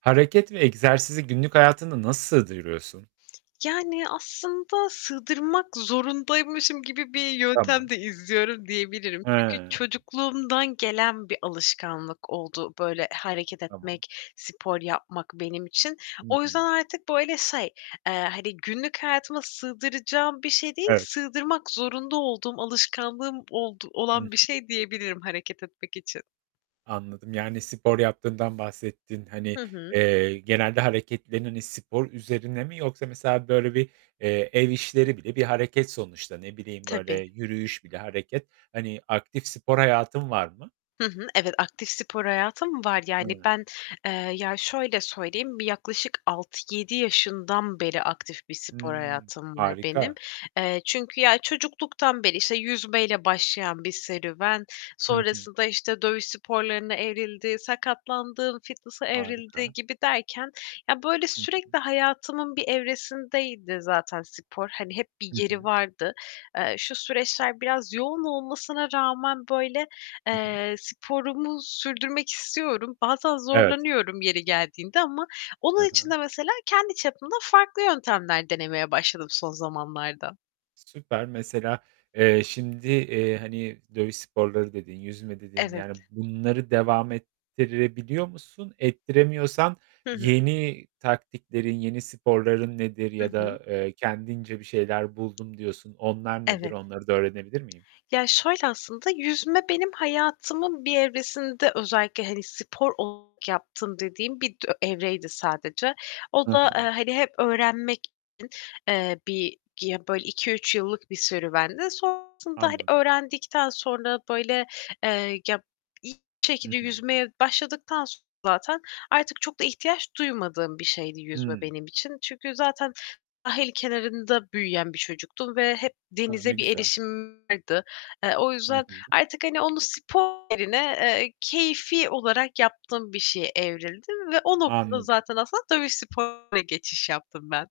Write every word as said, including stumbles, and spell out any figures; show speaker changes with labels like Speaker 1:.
Speaker 1: Hareket ve egzersizi günlük hayatında nasıl sığdırıyorsun?
Speaker 2: Yani aslında sığdırmak zorundaymışım gibi bir yöntem
Speaker 1: Tamam.
Speaker 2: de izliyorum diyebilirim. Çünkü
Speaker 1: He.
Speaker 2: çocukluğumdan gelen bir alışkanlık oldu böyle hareket
Speaker 1: Tamam.
Speaker 2: etmek, spor yapmak benim için.
Speaker 1: Hı
Speaker 2: O
Speaker 1: hı.
Speaker 2: yüzden artık böyle şey, eee, hani günlük hayatıma sığdıracağım bir şey değil,
Speaker 1: Evet.
Speaker 2: sığdırmak zorunda olduğum alışkanlığım oldu
Speaker 1: Hı hı.
Speaker 2: olan bir şey diyebilirim hareket etmek için.
Speaker 1: Anladım. Yani spor yaptığından bahsettin. Hani,
Speaker 2: Hı hı.
Speaker 1: eee, genelde hareketlerin hani, spor üzerine mi yoksa mesela böyle bir, eee, ev işleri bile bir hareket sonuçta. Ne bileyim, böyle
Speaker 2: Tabii.
Speaker 1: yürüyüş bile hareket. Hani aktif spor hayatın var mı?
Speaker 2: Hı hı. Evet, aktif spor hayatım var. Yani
Speaker 1: Hı.
Speaker 2: ben, eee, ya şöyle söyleyeyim, bir yaklaşık altı yedi yaşından beri aktif bir spor
Speaker 1: Hımm.
Speaker 2: hayatım var benim.
Speaker 1: Harika.
Speaker 2: Eee, çünkü ya çocukluktan beri işte yüzmeyle başlayan bir serüven,
Speaker 1: Hı hı.
Speaker 2: sonrasında işte dövüş sporlarına evrildi, sakatlandım, fitness'a evrildi
Speaker 1: Harika.
Speaker 2: gibi derken, ya, böyle
Speaker 1: Hı hı.
Speaker 2: sürekli hayatımın bir evresindeydi zaten spor. Hani hep bir
Speaker 1: Hı
Speaker 2: yeri
Speaker 1: hı.
Speaker 2: vardı. Eee, şu süreçler biraz yoğun olmasına rağmen böyle,
Speaker 1: Hı hı.
Speaker 2: eee, sporumu sürdürmek istiyorum. Bazen
Speaker 1: Evet.
Speaker 2: zorlanıyorum yeri geldiğinde ama
Speaker 1: He
Speaker 2: onun için
Speaker 1: he.
Speaker 2: de mesela kendi çapımda farklı yöntemler denemeye başladım son zamanlarda.
Speaker 1: Süper. Mesela, eee, şimdi, eee, hani "dövüş sporları" dedin, "yüzme" dedin.
Speaker 2: Evet.
Speaker 1: Yani bunları devam ettirebiliyor musun? Ettiremiyorsan
Speaker 2: Hı hı.
Speaker 1: yeni taktiklerin, yeni sporların nedir?
Speaker 2: Hı
Speaker 1: Ya
Speaker 2: hı.
Speaker 1: da, eee, kendince "Bir şeyler buldum." diyorsun. Onlar nedir?
Speaker 2: Evet.
Speaker 1: Onları da öğrenebilir miyim?
Speaker 2: Ya, şöyle aslında, yüzme benim hayatımın bir evresinde özellikle hani spor olarak yaptığım dediğim bir dö evreydi sadece. O
Speaker 1: Hı
Speaker 2: da eee,
Speaker 1: hı.
Speaker 2: hani hep öğrenmek için, eee, bir ya, böyle iki üç bir serüvendi. Sonrasında, hani,
Speaker 1: Anladım.
Speaker 2: öğrendikten sonra böyle, eee, ya, iyi
Speaker 1: Hı
Speaker 2: şekilde
Speaker 1: hı.
Speaker 2: yüzmeye başladıktan sonra zaten artık çok da ihtiyaç duymadığım bir şeydi yüzme
Speaker 1: Hımm.
Speaker 2: benim için. Çünkü zaten sahil kenarında büyüyen bir çocuktum ve hep
Speaker 1: A, ne
Speaker 2: denize bir
Speaker 1: güzel.
Speaker 2: erişimim vardı. Eee, o
Speaker 1: Hı
Speaker 2: yüzden
Speaker 1: hı.
Speaker 2: artık hani onu spor yerine, eee, keyfî olarak yaptığım bir şeye evrildi ve o noktada
Speaker 1: Anladım.
Speaker 2: zaten aslında dövüş geçiş yaptım ben.